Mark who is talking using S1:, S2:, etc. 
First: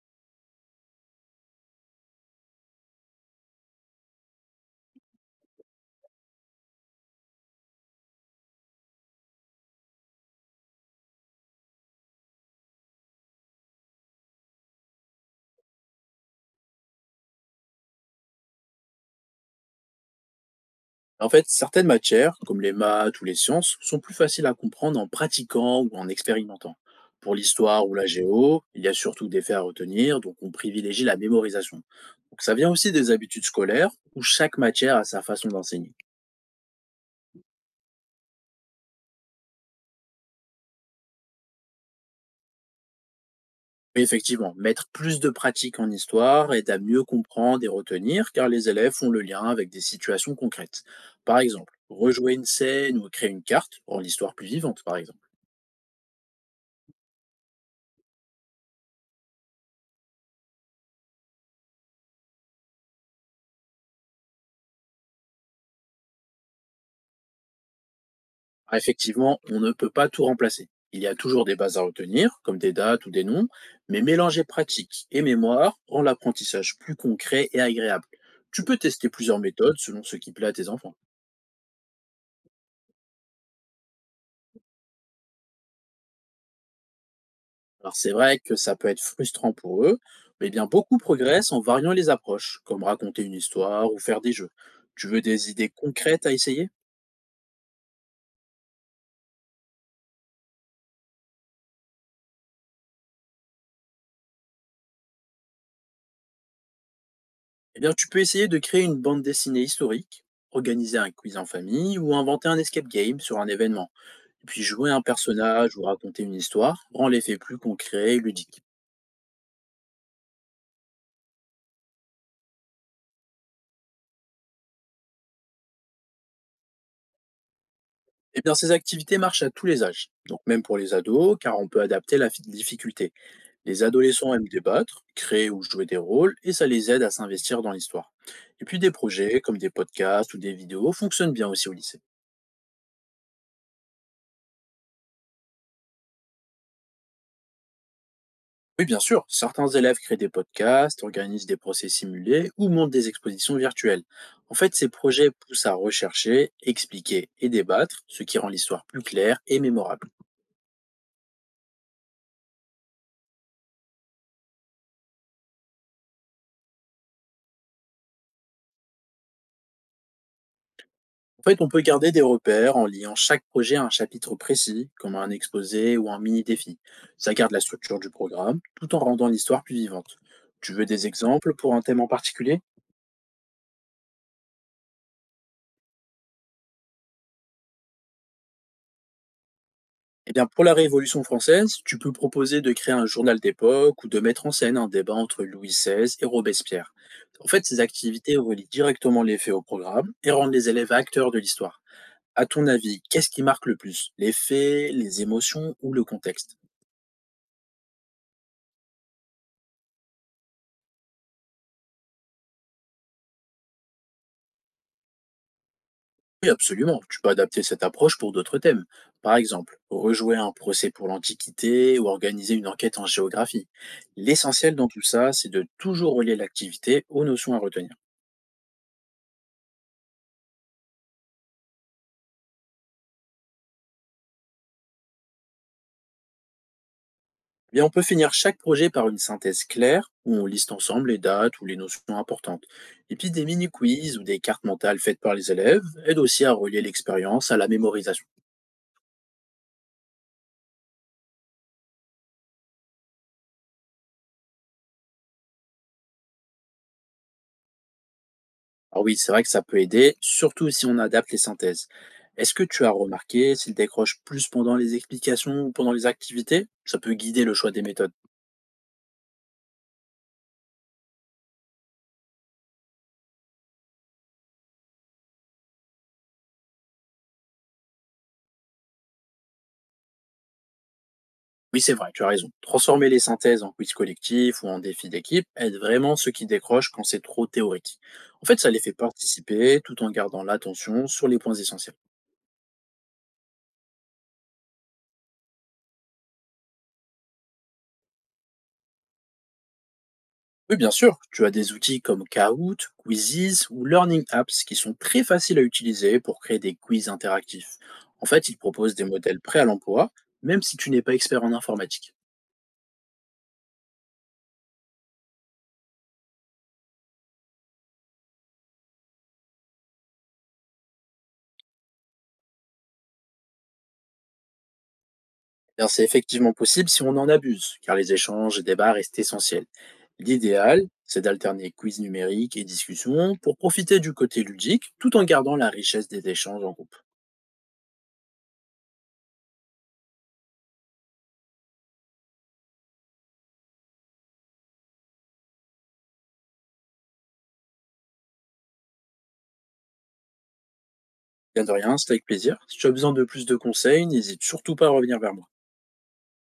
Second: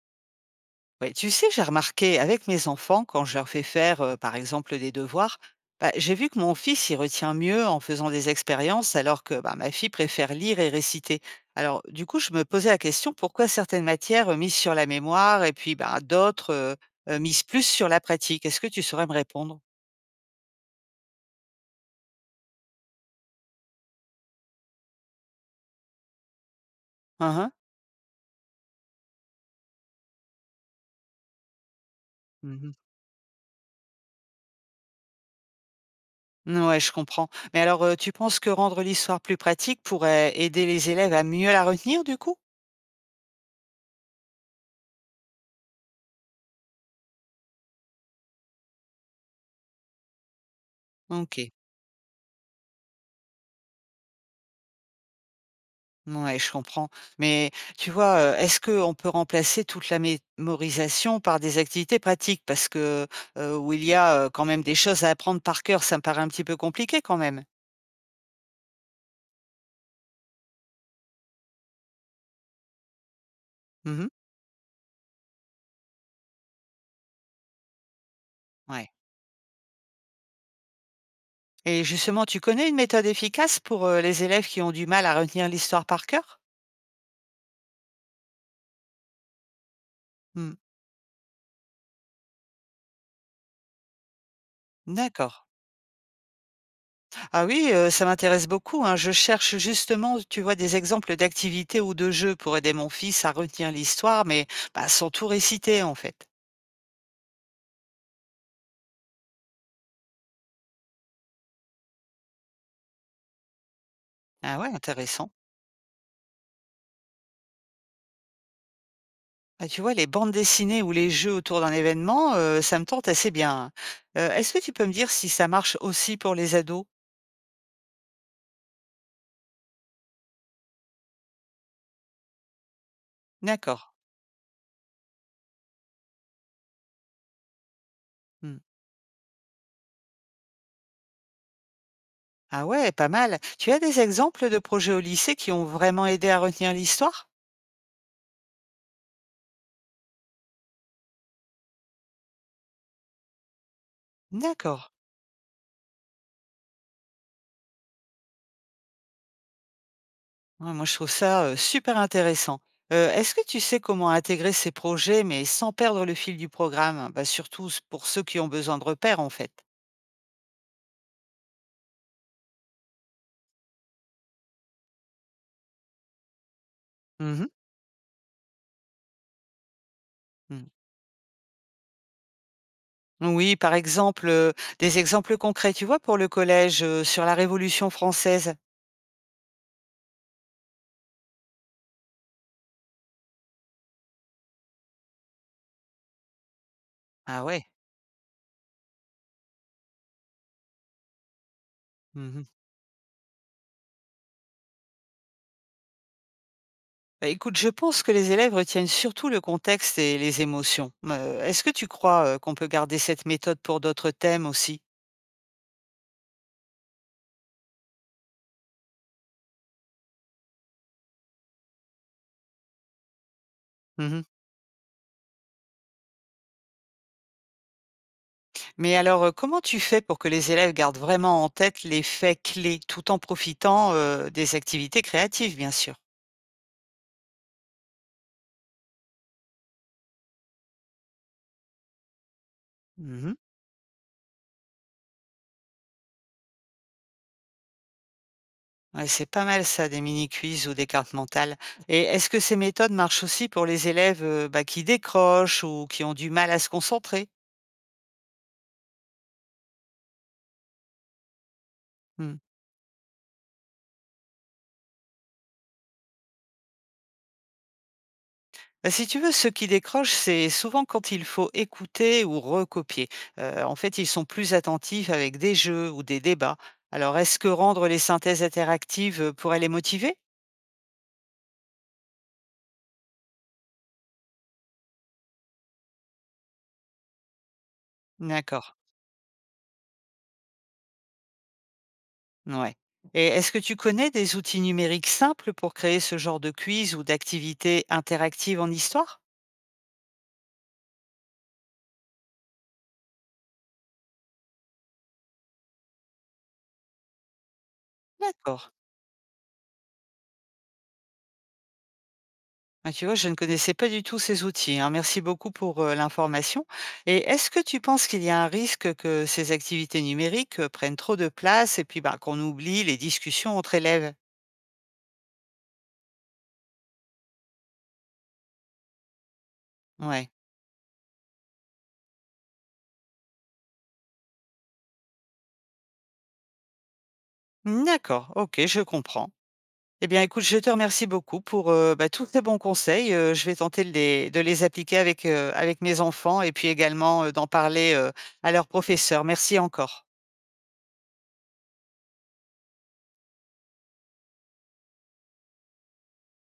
S1: Ouais, tu sais, j'ai remarqué avec mes enfants, quand je leur fais faire, par exemple, des devoirs, bah, j'ai vu que mon fils y retient mieux en faisant des expériences, alors que bah, ma fille préfère lire et réciter. Alors, du coup, je me posais la question pourquoi certaines matières misent sur la mémoire et puis bah, d'autres misent plus sur la pratique. Est-ce que tu saurais me répondre?
S2: En fait, certaines matières, comme les maths ou les sciences, sont plus faciles à comprendre en pratiquant ou en expérimentant. Pour
S1: Uhum,
S2: l'histoire ou la géo, il y a surtout des faits à retenir, donc on privilégie la mémorisation. Donc ça vient
S1: mhm.
S2: aussi des habitudes scolaires, où chaque matière a sa façon d'enseigner.
S1: Mm, ouais, je comprends. Mais alors, tu penses que rendre l'histoire plus pratique pourrait aider les élèves à mieux la retenir, du coup?
S2: Oui, effectivement, mettre plus de pratique en histoire aide à mieux comprendre et retenir car les élèves font le lien avec des situations concrètes. Par
S1: Ok.
S2: exemple, rejouer une scène ou créer une carte rend l'histoire plus vivante, par exemple.
S1: Ouais, je comprends. Mais tu vois, est-ce qu'on peut remplacer toute la mémorisation par des activités pratiques? Parce que, où il y a, quand même des choses à apprendre par cœur, ça me paraît un petit peu compliqué quand même.
S2: Ah, effectivement, on ne peut pas tout remplacer. Il y a toujours des bases à retenir, comme des dates ou des noms, mais
S1: Mmh.
S2: mélanger pratique et mémoire rend l'apprentissage plus concret et agréable. Tu peux
S1: Ouais.
S2: tester plusieurs méthodes selon ce qui plaît à tes enfants.
S1: Et justement, tu connais une méthode efficace pour, les élèves qui ont du mal à retenir l'histoire par cœur?
S2: Alors c'est vrai que ça peut être frustrant pour eux, mais
S1: Mmh.
S2: bien beaucoup progressent en variant les approches, comme raconter une histoire ou faire des jeux. Tu veux
S1: D'accord.
S2: des idées concrètes à essayer?
S1: Ah oui, ça m'intéresse beaucoup, hein. Je cherche justement, tu vois, des exemples d'activités ou de jeux pour aider mon fils à retenir l'histoire, mais bah, sans tout réciter en fait.
S2: Eh bien tu peux essayer de créer une bande dessinée historique, organiser un quiz en famille ou inventer un escape game sur un événement. Et
S1: Ah
S2: puis
S1: ouais,
S2: jouer un
S1: intéressant.
S2: personnage ou raconter une histoire rend l'effet plus concret et ludique.
S1: Ah, tu vois, les bandes dessinées ou les jeux autour d'un événement, ça me tente assez bien, hein. Est-ce que tu peux me dire si ça marche aussi pour les ados?
S2: Et bien ces activités marchent à tous les âges, donc même pour les ados, car on peut adapter la difficulté.
S1: D'accord.
S2: Les adolescents aiment débattre, créer ou jouer des rôles, et ça les aide à s'investir dans l'histoire.
S1: Mmh.
S2: Et puis des projets comme des podcasts ou des vidéos fonctionnent bien aussi au lycée.
S1: Ah ouais, pas mal. Tu as des exemples de projets au lycée qui ont vraiment aidé à retenir l'histoire?
S2: Oui, bien sûr, certains élèves créent des podcasts, organisent des procès simulés ou montent des expositions virtuelles. En fait,
S1: D'accord.
S2: ces projets poussent à rechercher, expliquer et débattre, ce qui rend l'histoire plus claire et mémorable.
S1: Ouais, moi, je trouve ça super intéressant. Est-ce que tu sais comment intégrer ces projets, mais sans perdre le fil du programme? Bah, surtout s pour ceux qui ont besoin de repères, en fait.
S2: En fait, on peut garder des repères en liant chaque projet à un chapitre précis, comme un exposé ou un mini-défi. Ça
S1: Mmh.
S2: garde la structure du programme, tout en rendant l'histoire plus vivante. Tu veux des exemples pour un thème en particulier?
S1: Oui, par exemple, des exemples concrets, tu vois, pour le collège, sur la Révolution française?
S2: Eh bien, pour la Révolution française, tu peux proposer de créer un journal d'époque ou de mettre en scène un débat entre Louis XVI et Robespierre.
S1: Ah
S2: En
S1: ouais.
S2: fait, ces activités relient directement les faits au programme et rendent les élèves acteurs de l'histoire.
S1: Mmh.
S2: À ton avis, qu'est-ce qui marque le plus? Les faits, les émotions ou le contexte?
S1: Bah, écoute, je pense que les élèves retiennent surtout le contexte et les émotions. Est-ce que tu crois, qu'on peut garder cette méthode pour d'autres thèmes aussi?
S2: Oui, absolument. Tu peux adapter cette approche pour d'autres thèmes. Par exemple, rejouer un procès pour l'Antiquité ou organiser une enquête en géographie.
S1: Mmh.
S2: L'essentiel dans tout ça, c'est de toujours relier l'activité aux notions à retenir.
S1: Mais alors, comment tu fais pour que les élèves gardent vraiment en tête les faits clés, tout en profitant, des activités créatives, bien sûr?
S2: Eh bien, on peut finir chaque projet par une synthèse claire où on liste ensemble les dates ou les notions importantes. Et puis
S1: Mmh.
S2: des mini-quiz ou des cartes mentales faites par les élèves aident aussi à relier l'expérience à la mémorisation.
S1: Ouais, c'est pas mal ça, des mini-quiz ou des cartes mentales. Et est-ce que ces méthodes marchent aussi pour les élèves bah, qui décrochent ou qui ont du mal à se concentrer?
S2: Ah oui, c'est vrai que ça peut aider, surtout si on adapte les synthèses.
S1: Hmm.
S2: Est-ce que tu as remarqué s'il décroche plus pendant les explications ou pendant les activités? Ça peut guider le choix des méthodes.
S1: Bah, si tu veux, ceux qui décrochent, c'est souvent quand il faut écouter ou recopier. En fait, ils sont plus attentifs avec des jeux ou des débats. Alors, est-ce que rendre les synthèses interactives pourrait les motiver?
S2: Oui, c'est vrai, tu as raison. Transformer les synthèses en quiz collectif ou en défi d'équipe aide vraiment ceux qui décrochent quand c'est trop théorique. En fait,
S1: D'accord,
S2: ça les fait participer tout en gardant l'attention sur les points essentiels.
S1: ouais. Et est-ce que tu connais des outils numériques simples pour créer ce genre de quiz ou d'activités interactives en histoire?
S2: Oui, bien sûr, tu as des outils comme Kahoot, Quizzes ou Learning Apps qui sont très faciles à utiliser pour créer des quiz interactifs. En fait, ils
S1: D'accord.
S2: proposent des modèles prêts à l'emploi, même si tu n'es pas expert en informatique.
S1: Ah, tu vois, je ne connaissais pas du tout ces outils, hein. Merci beaucoup pour l'information. Et est-ce que tu penses qu'il y a un risque que ces activités numériques prennent trop de place et puis bah, qu'on oublie les discussions entre élèves?
S2: D'ailleurs, c'est effectivement possible si on en abuse, car les échanges et débats restent essentiels.
S1: Ouais.
S2: L'idéal, c'est d'alterner quiz numérique et discussion pour profiter du côté ludique tout en gardant la richesse des échanges en groupe.
S1: D'accord, ok, je comprends. Eh bien, écoute, je te remercie beaucoup pour tous ces bons conseils. Je vais tenter de les appliquer avec, avec mes enfants et puis également d'en parler à leurs professeurs. Merci encore.
S2: Bien de rien, c'est avec plaisir. Si tu as besoin de plus de conseils, n'hésite surtout pas à revenir vers moi.